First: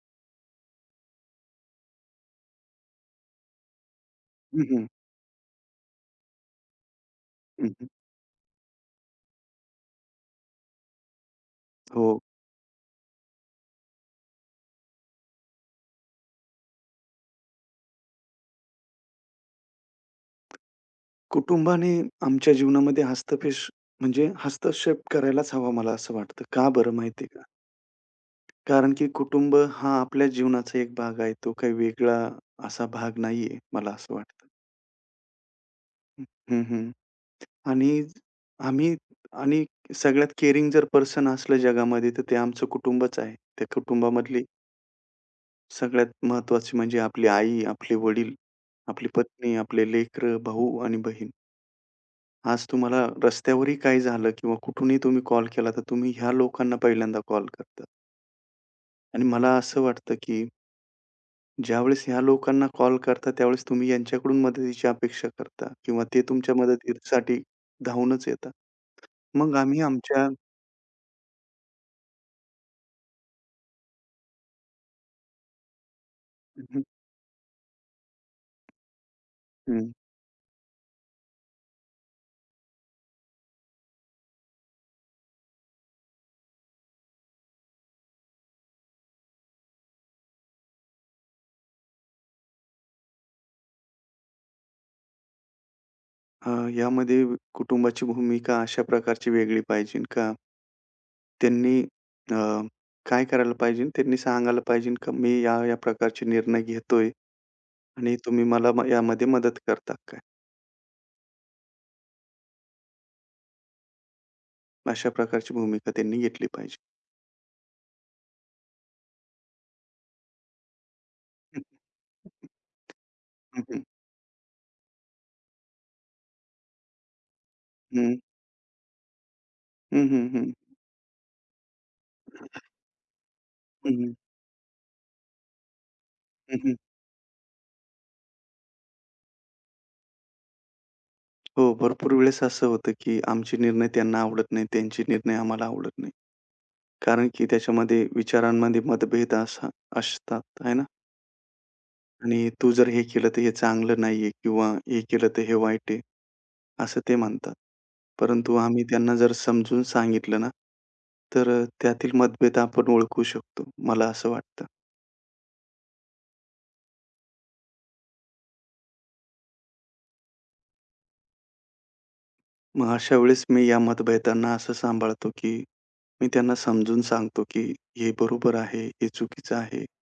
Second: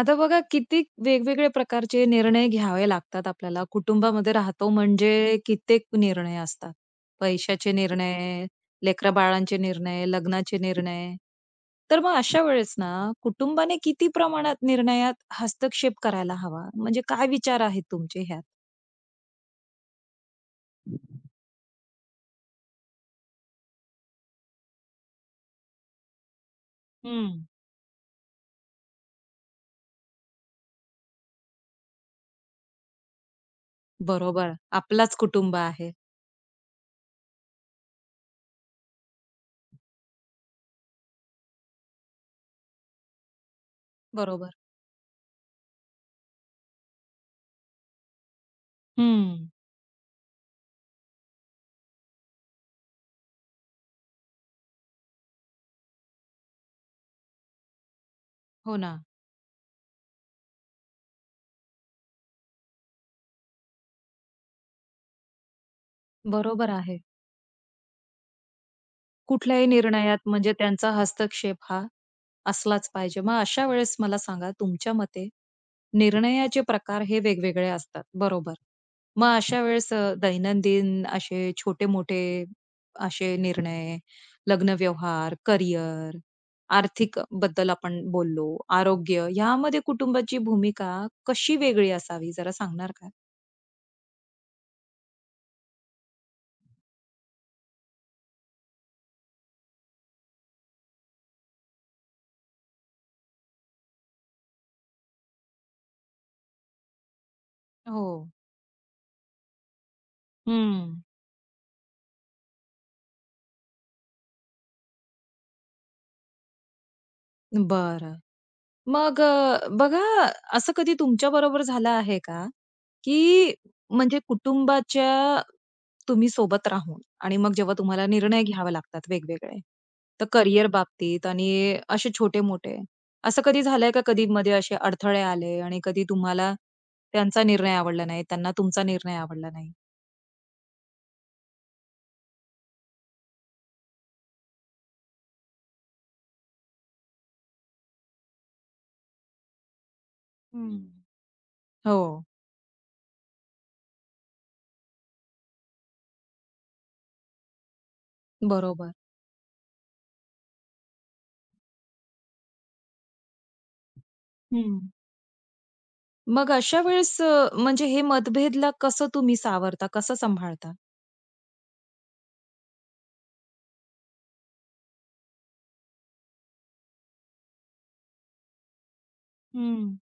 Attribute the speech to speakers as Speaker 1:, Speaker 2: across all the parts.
Speaker 1: आता बघा किती वेगवेगळे प्रकारचे निर्णय घ्यावे लागतात आपल्याला. कुटुंबामध्ये
Speaker 2: हं,
Speaker 1: राहतो
Speaker 2: हं.
Speaker 1: म्हणजे कित्येक निर्णय असतात.
Speaker 2: हं,
Speaker 1: पैशाचे
Speaker 2: हं.
Speaker 1: निर्णय, लेकरा-बाळांचे निर्णय, लग्नाचे निर्णय. तर मग
Speaker 2: हो.
Speaker 1: अशा वेळेस ना, कुटुंबाने किती प्रमाणात निर्णयात हस्तक्षेप करायला हवा? म्हणजे काय विचार आहेत तुमचे ह्यात?
Speaker 2: कुटुंबाने आमच्या जीवनामध्ये हस्तपेश म्हणजे हस्तक्षेप करायलाच हवा मला असं वाटतं. का बरं माहिती आहे का?
Speaker 1: हं.
Speaker 2: कारण की कुटुंब हा आपल्या जीवनाचा एक भाग आहे. तो काही वेगळा असा भाग नाहीये, मला असं वाटतं.
Speaker 1: बरोबर. आपलाच कुटुंब आहे.
Speaker 2: हं, हं. आणि आम्ही आणि सगळ्यात केअरिंग जर पर्सन असलं जगामध्ये तर ते आमचं कुटुंबच आहे. त्या कुटुंबामधली
Speaker 1: बरोबर.
Speaker 2: सगळ्यात महत्त्वाची म्हणजे आपली आई, आपले वडील, आपली
Speaker 1: हं.
Speaker 2: पत्नी, आपले लेकरं, भाऊ आणि बहीण. आज तुम्हाला रस्त्यावरही काही झालं किंवा कुठूनही तुम्ही कॉल केला, तर तुम्ही ह्या लोकांना पहिल्यांदा कॉल करता.
Speaker 1: हो ना.
Speaker 2: आणि मला असं वाटतं, की ज्यावेळेस ह्या लोकांना कॉल करता, त्यावेळेस तुम्ही यांच्याकडून मदतीची अपेक्षा करता किंवा ते तुमच्या
Speaker 1: बरोबर आहे.
Speaker 2: मदतीसाठी धावूनच येतात. मग
Speaker 1: कुठल्याही
Speaker 2: आम्ही
Speaker 1: निर्णयात
Speaker 2: आमच्या
Speaker 1: म्हणजे त्यांचा हस्तक्षेप हा असलाच पाहिजे. मग अशा वेळेस मला सांगा तुमच्या मते निर्णयाचे
Speaker 2: हं,
Speaker 1: प्रकार हे वेगवेगळे असतात, बरोबर. मग अशा
Speaker 2: हं,
Speaker 1: वेळेस दैनंदिन असे छोटे-मोठे असे निर्णय, लग्न व्यवहार, करिअर, आर्थिक बद्दल आपण बोललो, आरोग्य यामध्ये कुटुंबाची भूमिका कशी वेगळी असावी जरा सांगणार का?
Speaker 2: अ, यामध्ये कुटुंबाची भूमिका अशा प्रकारची वेगळी पाहिजे का? त्यांनी अ, काय करायला पाहिजे? त्यांनी सांगायला पाहिजे, का मी या प्रकारचे निर्णय घेतोय
Speaker 1: हो.
Speaker 2: आणि तुम्ही मला यामध्ये मदत करता का?
Speaker 1: हं.
Speaker 2: अशा प्रकारची भूमिका त्यांनी घेतली पाहिजे.
Speaker 1: बरं. मग बघा असं कधी
Speaker 2: हं,
Speaker 1: तुमच्याबरोबर झालं आहे का, की
Speaker 2: हं, हं.
Speaker 1: म्हणजे कुटुंबाच्या तुम्ही सोबत राहून आणि मग जेव्हा तुम्हाला
Speaker 2: हं.
Speaker 1: निर्णय घ्यावे लागतात वेगवेगळे,
Speaker 2: हं,
Speaker 1: तर
Speaker 2: हं, हं.
Speaker 1: करियर बाबतीत आणि असे छोटे-मोठे, असं कधी झालंय
Speaker 2: हं,
Speaker 1: का
Speaker 2: हं.
Speaker 1: कधी मध्ये असे अडथळे आले आणि कधी तुम्हाला
Speaker 2: हं, हं.
Speaker 1: त्यांचा निर्णय आवडला नाही, त्यांना तुमचा निर्णय आवडला नाही?
Speaker 2: हो, भरपूर वेळेस असं होतं, की आमचे निर्णय त्यांना आवडत नाही, त्यांचे निर्णय आम्हाला आवडत नाही. कारण की त्याच्यामध्ये विचारांमध्ये मतभेद असा असतात, आहे
Speaker 1: हं.
Speaker 2: ना?
Speaker 1: हो,
Speaker 2: आणि तू जर हे केलं तर हे चांगलं नाहीये किंवा हे केलं तर हे वाईट आहे, असं ते म्हणतात. परंतु आम्ही
Speaker 1: बरोबर.
Speaker 2: त्यांना जर समजून सांगितलं ना, तर त्यातील मतभेद आपण ओळखू शकतो, मला असं वाटतं.
Speaker 1: हं. मग अशा वेळेस म्हणजे हे मतभेदला कसं तुम्ही सावरता, कसं सांभाळता?
Speaker 2: मग अशा वेळेस मी या मतभेदांना असं सांभाळतो, की मी त्यांना समजून सांगतो, की "हे बरोबर आहे, हे चुकीचं आहे.
Speaker 1: हं.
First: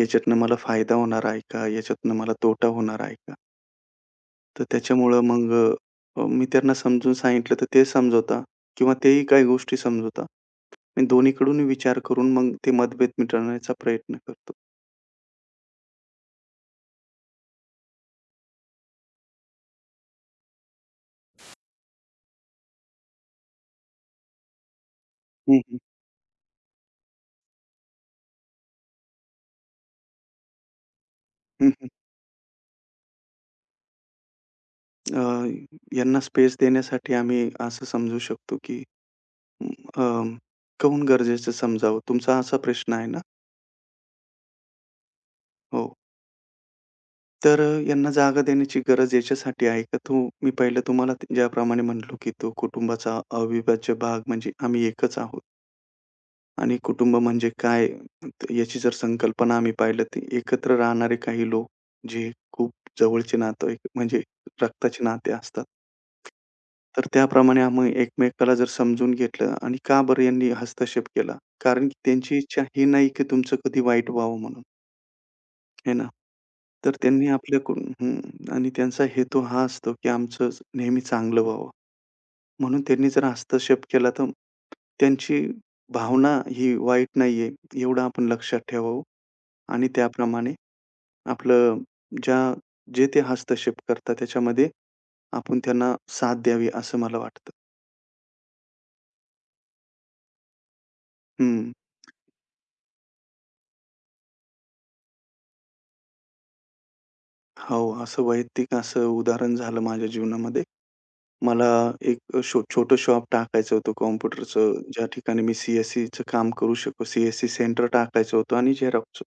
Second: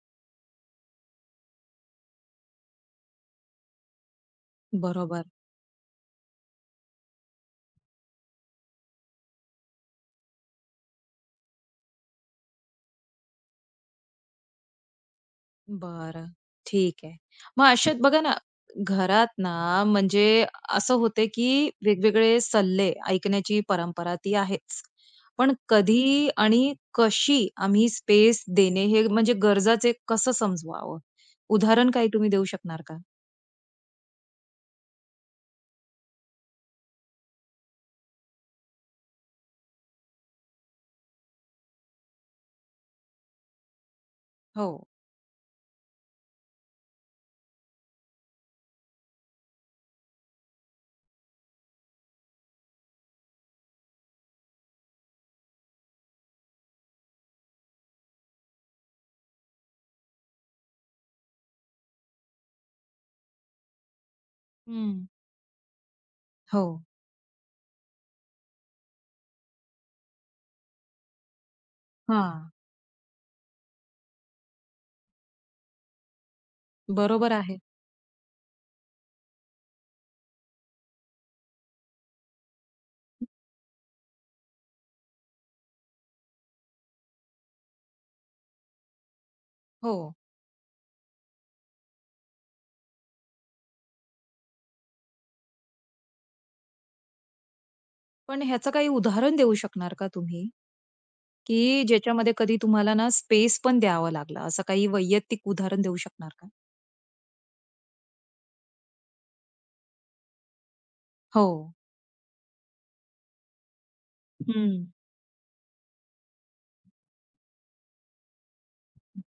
Speaker 2: याच्यातनं मला फायदा होणार आहे का? याच्यातनं मला तोटा होणार आहे का?" तर त्याच्यामुळं
Speaker 1: बरोबर.
Speaker 2: मग मी त्यांना समजून सांगितलं, तर ते समजवतात किंवा तेही काही गोष्टी समजवतात. मी दोन्हीकडून विचार करून मग ते मतभेद मिटवण्याचा प्रयत्न करतो.
Speaker 1: बरं, ठीक आहे. मग अशात बघा ना, घरात ना म्हणजे असं होते, की वेगवेगळे सल्ले ऐकण्याची परंपरा ती आहेच. पण
Speaker 2: हं, हं.
Speaker 1: कधी आणि कशी आम्ही स्पेस देणे हे म्हणजे गरजाचे कसं समजवावं?
Speaker 2: हं,
Speaker 1: उदाहरण काही तुम्ही देऊ शकणार का?
Speaker 2: अ, यांना स्पेस देण्यासाठी आम्ही असं समजू शकतो, की अ, काहून गरजेचं समजावं? तुमचा असा प्रश्न आहे ना?
Speaker 1: हो.
Speaker 2: हो. तर यांना जागा देण्याची गरज याच्यासाठी आहे का तो मी पहिलं तुम्हाला ज्याप्रमाणे म्हणालो, की तो कुटुंबाचा अविभाज्य भाग म्हणजे आम्ही एकच आहोत आणि कुटुंब म्हणजे काय याची जर संकल्पना आम्ही पाहिलं तर एकत्र राहणारे काही लोक जे खूप जवळचे नातेवाईक म्हणजे रक्ताचे
Speaker 1: हं.
Speaker 2: नाते असतात.
Speaker 1: हो.
Speaker 2: तर त्याप्रमाणे आम्ही एकमेकाला जर समजून घेतलं आणि का बरं यांनी हस्तक्षेप केला? कारण की त्यांची
Speaker 1: हां.
Speaker 2: इच्छा ही नाही, की तुमचं कधी वाईट व्हावं म्हणून. हे ना. तर त्यांनी
Speaker 1: बरोबर आहे.
Speaker 2: आपल्याकडून हं. आणि त्यांचा हेतू हा असतो, की आमचं नेहमी चांगलं व्हावं. म्हणून त्यांनी जर हस्तक्षेप केला तर त्यांची भावना ही वाईट नाहीये, एवढं आपण लक्षात ठेवावं आणि
Speaker 1: हो.
Speaker 2: त्याप्रमाणे आपलं ज्या जे ते हस्तक्षेप करतात त्याच्यामध्ये आपण त्यांना साथ द्यावी असं मला वाटतं.
Speaker 1: पण ह्याचं काही उदाहरण देऊ शकणार का तुम्ही?
Speaker 2: हं.
Speaker 1: की ज्याच्यामध्ये कधी तुम्हाला ना स्पेस पण द्यावा लागला, असं काही वैयक्तिक उदाहरण देऊ शकणार का?
Speaker 2: हो, असं वैयक्तिक असं उदाहरण झालं माझ्या जीवनामध्ये.
Speaker 1: हो.
Speaker 2: मला एक अ, शो छोटं शॉप टाकायचं होतं
Speaker 1: हं.
Speaker 2: कॉम्प्युटरचं, ज्या ठिकाणी मी सी एस काम करू शकू. CSC सेंटर टाकायचं होतं आणि झेरॉक्सचं.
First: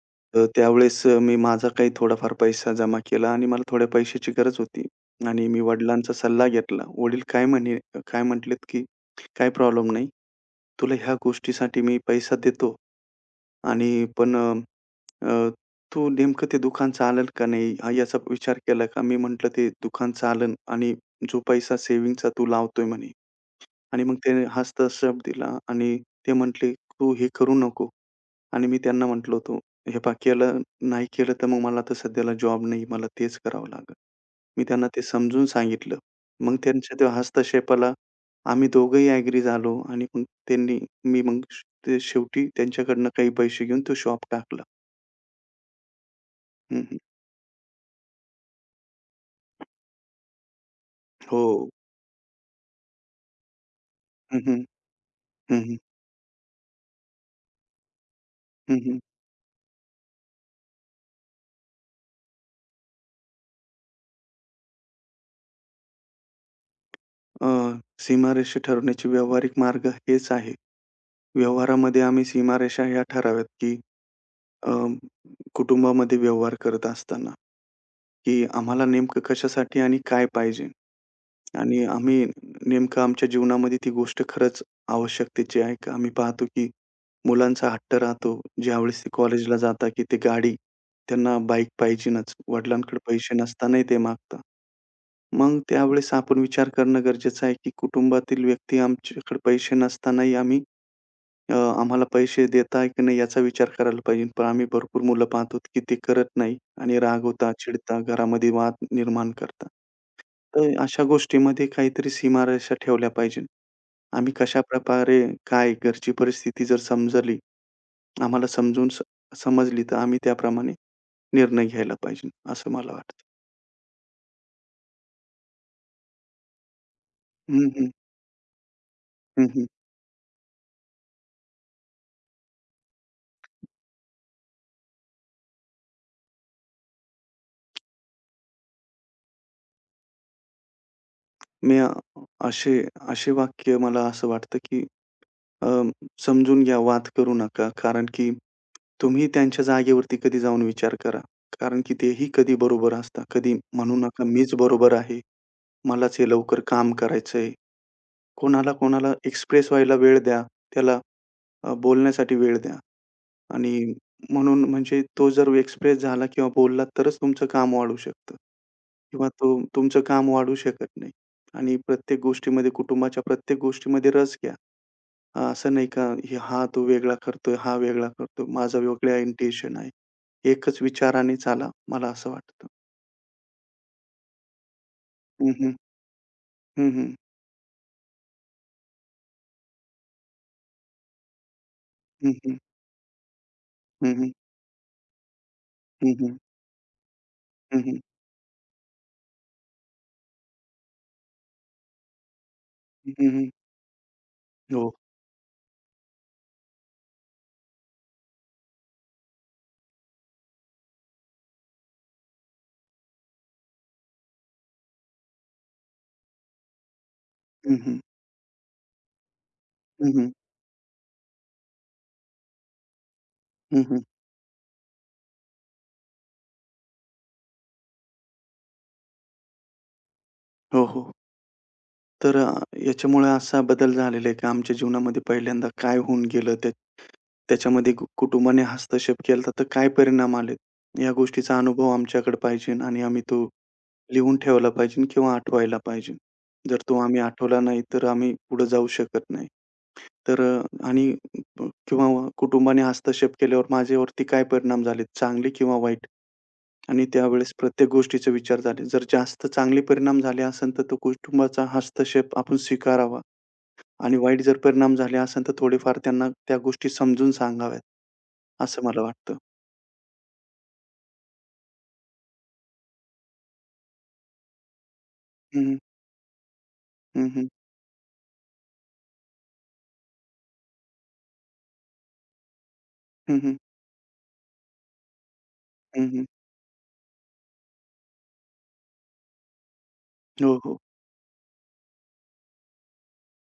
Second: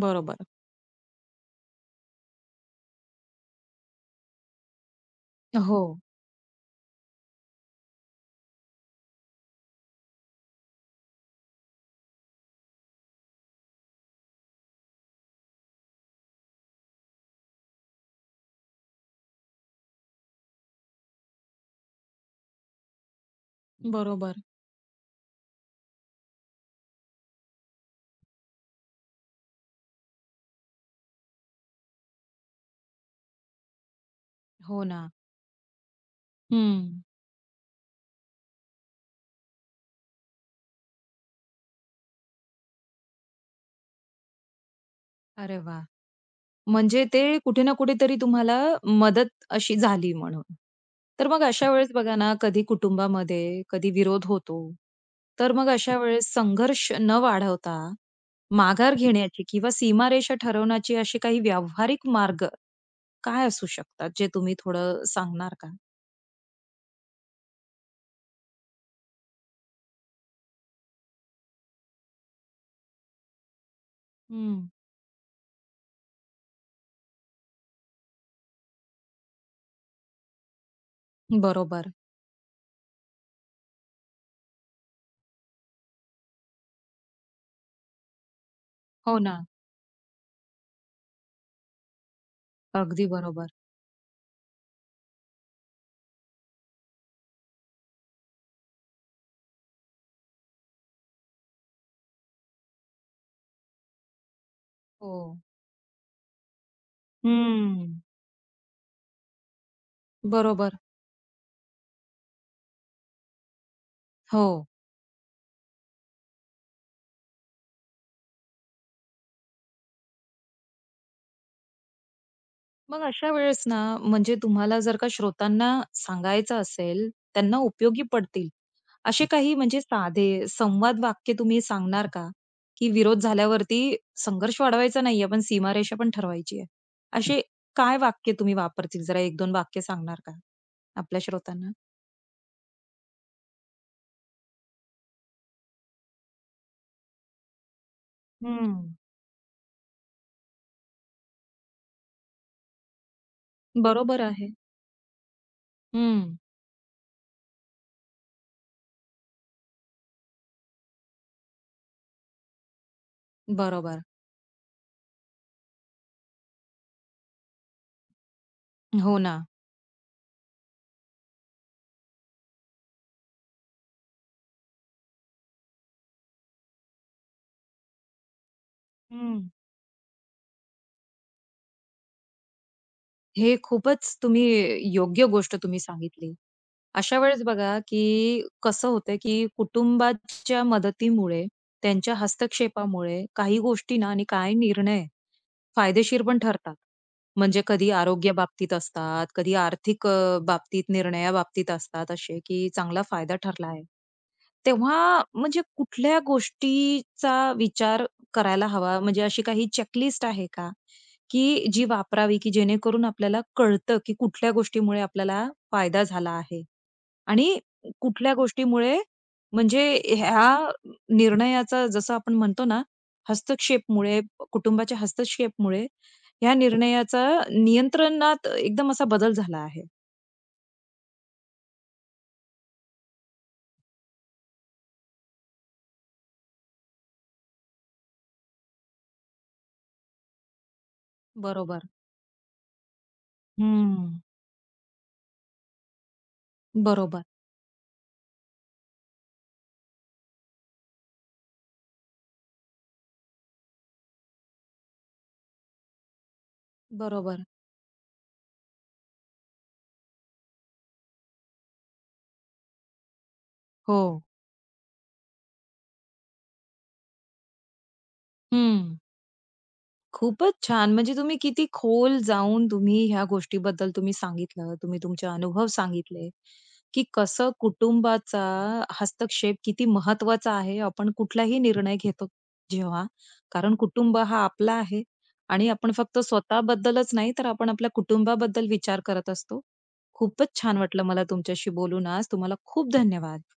Speaker 1: बरोबर.
Speaker 2: तर त्यावेळेस मी माझा काही थोडाफार पैसा जमा केला आणि मला थोड्या पैशाची गरज होती आणि मी
Speaker 1: हो.
Speaker 2: वडिलांचा सल्ला घेतला. वडील काय म्हणे काय म्हटलेत, की "काही प्रॉब्लेम नाही. तुला ह्या गोष्टीसाठी मी पैसा देतो. आणि पण अ, अ, तू नेमकं ते दुकान चालेल का नाही?" हा याचा विचार केला का? मी म्हटलं, "ते दुकान चालेल आणि जो पैसा सेव्हिंगचा तू लावतोय" म्हणे आणि मग
Speaker 1: बरोबर.
Speaker 2: त्याने हस्तक्षेप दिला आणि ते म्हटले, "तू हे करू नको." आणि मी त्यांना म्हटलं होतं, "हे पहा केलं नाही केलं तर मग मला तर सध्याला जॉब नाही. मला तेच करावं लागेल." मी
Speaker 1: हो
Speaker 2: त्यांना ते
Speaker 1: ना.
Speaker 2: समजून सांगितलं. मग त्यांच्या
Speaker 1: हं.
Speaker 2: त्या हस्तक्षेपाला आम्ही दोघंही ॲग्री झालो आणि मग त्यांनी मी मग श- ते शेवटी त्यांच्याकडनं काही पैसे घेऊन तो शॉप टाकला.
Speaker 1: अरे वाह!
Speaker 2: हं, हं.
Speaker 1: म्हणजे ते कुठे ना कुठेतरी तुम्हाला मदत अशी झाली म्हणून. तर मग
Speaker 2: हो.
Speaker 1: अशा वेळेस बघा ना, कधी कुटुंबामध्ये कधी विरोध
Speaker 2: हं,
Speaker 1: होतो.
Speaker 2: हं.
Speaker 1: तर
Speaker 2: हं,
Speaker 1: मग
Speaker 2: हं.
Speaker 1: अशा वेळेस संघर्ष न वाढवता माघार
Speaker 2: हं,
Speaker 1: घेण्याची किंवा सीमारेषा ठरवण्याची अशी काही व्यावहारिक मार्ग काय असू शकतात, जे तुम्ही थोडं सांगणार का?
Speaker 2: अ, सीमारेषा ठरवण्याचे व्यावहारिक मार्ग हेच आहे. व्यवहारामध्ये आम्ही सीमारेषा ह्या ठराव्यात, की
Speaker 1: हं.
Speaker 2: अ, कुटुंबामध्ये व्यवहार करत असताना. की आम्हाला नेमकं कशासाठी आणि काय पाहिजे? आणि
Speaker 1: बरोबर.
Speaker 2: आम्ही नेमकं आमच्या जीवनामध्ये ती गोष्ट खरंच आवश्यकतेची आहे का? आम्ही पाहतो की मुलांचा हट्ट राहतो. ज्यावेळेस ते
Speaker 1: हो ना.
Speaker 2: कॉलेजला जाता की ते गाडी, त्यांना बाईक पाहिजेनच. वडिलांकडे
Speaker 1: अगदी
Speaker 2: पैसे
Speaker 1: बरोबर.
Speaker 2: नसतानाही ते मागतात. मग त्यावेळेस आपण विचार करणं गरजेचं आहे की कुटुंबातील व्यक्ती आमच्याकडे पैसे नसतानाही आम्ही अ, आम्हाला पैसे देत आहे की नाही याचा विचार करायला पाहिजे. पण आम्ही भरपूर मुलं
Speaker 1: हो.
Speaker 2: पाहतो की ते करत नाही आणि रागवतात,
Speaker 1: हं.
Speaker 2: चिडतात, घरामध्ये वाद निर्माण करतात. तर
Speaker 1: बरोबर.
Speaker 2: अशा गोष्टीमध्ये काहीतरी सीमारेषा ठेवल्या पाहिजे. आम्ही
Speaker 1: हो.
Speaker 2: कशाप्रकारे, काय घरची परिस्थिती जर समजली, आम्हाला समजून समजली, तर आम्ही त्याप्रमाणे निर्णय घ्यायला पाहिजे, असं मला
Speaker 1: मग
Speaker 2: वाटतं.
Speaker 1: अशा वेळेस ना, म्हणजे तुम्हाला जर का श्रोतांना सांगायचं असेल, त्यांना
Speaker 2: हं, हं.
Speaker 1: उपयोगी पडतील असे
Speaker 2: हं,
Speaker 1: काही
Speaker 2: हं.
Speaker 1: म्हणजे साधे संवाद वाक्य तुम्ही सांगणार का? की विरोध झाल्यावरती संघर्ष वाढवायचा नाहीये, पण सीमारेषा पण ठरवायची आहे. असे काय वाक्य तुम्ही वापरतील? जरा 1-2 वाक्य सांगणार का आपल्या श्रोतांना?
Speaker 2: मी असे असे वाक्य मला असं वाटतं, की अ, समजून घ्या, वाद करू नका. कारण की
Speaker 1: हं.
Speaker 2: तुम्ही त्यांच्या जागेवरती कधी जाऊन विचार करा. कारण की तेही कधी बरोबर असतात. कधी म्हणू
Speaker 1: बरोबर
Speaker 2: नका,
Speaker 1: आहे.
Speaker 2: "मीच बरोबर आहे. मलाच हे
Speaker 1: हं.
Speaker 2: लवकर काम करायचंय." कोणाला, कोणाला एक्सप्रेस व्हायला वेळ द्या. त्याला बोलण्यासाठी वेळ द्या आणि
Speaker 1: बरोबर.
Speaker 2: म्हणून म्हणजे तो जर एक्सप्रेस झाला किंवा बोलला तरच तुमचं काम वाढू शकतं
Speaker 1: हो
Speaker 2: किंवा
Speaker 1: ना.
Speaker 2: तो तुमचं काम वाढू शकत नाही. आणि प्रत्येक गोष्टीमध्ये कुटुंबाच्या प्रत्येक गोष्टीमध्ये रस घ्या. असं नाही का, हा तो वेगळा करतोय, हा वेगळा करतोय. माझा वेगळा
Speaker 1: हं.
Speaker 2: इंटेन्शन आहे. एकच विचाराने चाला, मला असं वाटतं.
Speaker 1: हे खूपच तुम्ही योग्य
Speaker 2: हं,
Speaker 1: गोष्ट
Speaker 2: हं.
Speaker 1: तुम्ही सांगितली.
Speaker 2: हं, हं.
Speaker 1: अशा वेळेस बघा, की कसं होतं, की कुटुंबाच्या मदतीमुळे, त्यांच्या
Speaker 2: हं, हं.
Speaker 1: हस्तक्षेपामुळे काही गोष्टी ना
Speaker 2: हं,
Speaker 1: आणि
Speaker 2: हं.
Speaker 1: काही निर्णय
Speaker 2: हं,
Speaker 1: फायदेशीर
Speaker 2: हं.
Speaker 1: पण ठरतात. म्हणजे कधी आरोग्याबाबतीत असतात, कधी आर्थिक बाबतीत, निर्णयाबाबतीत असतात असे, की चांगला फायदा ठरला आहे.
Speaker 2: हो.
Speaker 1: तेव्हा म्हणजे कुठल्या गोष्टीचा विचार करायला हवा? म्हणजे अशी काही चेकलिस्ट आहे का, की जी वापरावी, की जेणेकरून आपल्याला कळतं, की कुठल्या गोष्टीमुळे आपल्याला फायदा झाला आहे? आणि
Speaker 2: हं, हं.
Speaker 1: कुठल्या गोष्टीमुळे म्हणजे
Speaker 2: हं, हं.
Speaker 1: ह्या निर्णयाचा जसं आपण म्हणतो ना, हस्तक्षेपमुळे, कुटुंबाच्या हस्तक्षेपमुळे ह्या निर्णयाचा नियंत्रणात एकदम असा बदल झाला आहे.
Speaker 2: हो, हो. तर याच्यामुळे असा बदल झालेला आहे, की आमच्या जीवनामध्ये पहिल्यांदा काय होऊन गेलं त्याच्यामध्ये कुटुंबाने हस्तक्षेप केला तर काय परिणाम आलेत? या गोष्टीचा
Speaker 1: बरोबर.
Speaker 2: अनुभव आमच्याकडे पाहिजे आणि आम्ही तो
Speaker 1: हं.
Speaker 2: लिहून ठेवला पाहिजे किंवा आठवायला पाहिजे. जर तो आम्ही
Speaker 1: बरोबर,
Speaker 2: आठवला नाही, तर आम्ही पुढे जाऊ शकत नाही. तर किंवा कुटुंबाने हस्तक्षेप केल्यावर माझ्यावरती काय परिणाम झाले, चांगले किंवा वाईट? आणि
Speaker 1: बरोबर.
Speaker 2: त्यावेळेस प्रत्येक गोष्टीचा विचार झाले. जर जास्त चांगले परिणाम झाले असेल, तर तो कुटुंबाचा हस्तक्षेप आपण स्वीकारावा
Speaker 1: हो.
Speaker 2: आणि वाईट जर परिणाम झाले असेल, तर थोडेफार त्यांना त्या गोष्टी समजून सांगाव्यात, असं
Speaker 1: हं.
Speaker 2: मला वाटतं.
Speaker 1: खूपच छान. म्हणजे तुम्ही किती खोल जाऊन तुम्ही ह्या गोष्टीबद्दल तुम्ही सांगितलं. तुम्ही तुमचे
Speaker 2: हं,
Speaker 1: अनुभव
Speaker 2: हं.
Speaker 1: सांगितले, की
Speaker 2: हं, हं.
Speaker 1: कसं कुटुंबाचा हस्तक्षेप किती महत्वाचा आहे. आपण कुठलाही निर्णय घेतो जेव्हा,
Speaker 2: हं, हं.
Speaker 1: कारण कुटुंब हा आपला आहे आणि आपण फक्त स्वतःबद्दलच नाही, तर आपण आपल्या कुटुंबाबद्दल विचार करत असतो. खूपच
Speaker 2: हो,
Speaker 1: छान
Speaker 2: हो.
Speaker 1: वाटलं मला तुमच्याशी बोलून आज. तुम्हाला खूप धन्यवाद.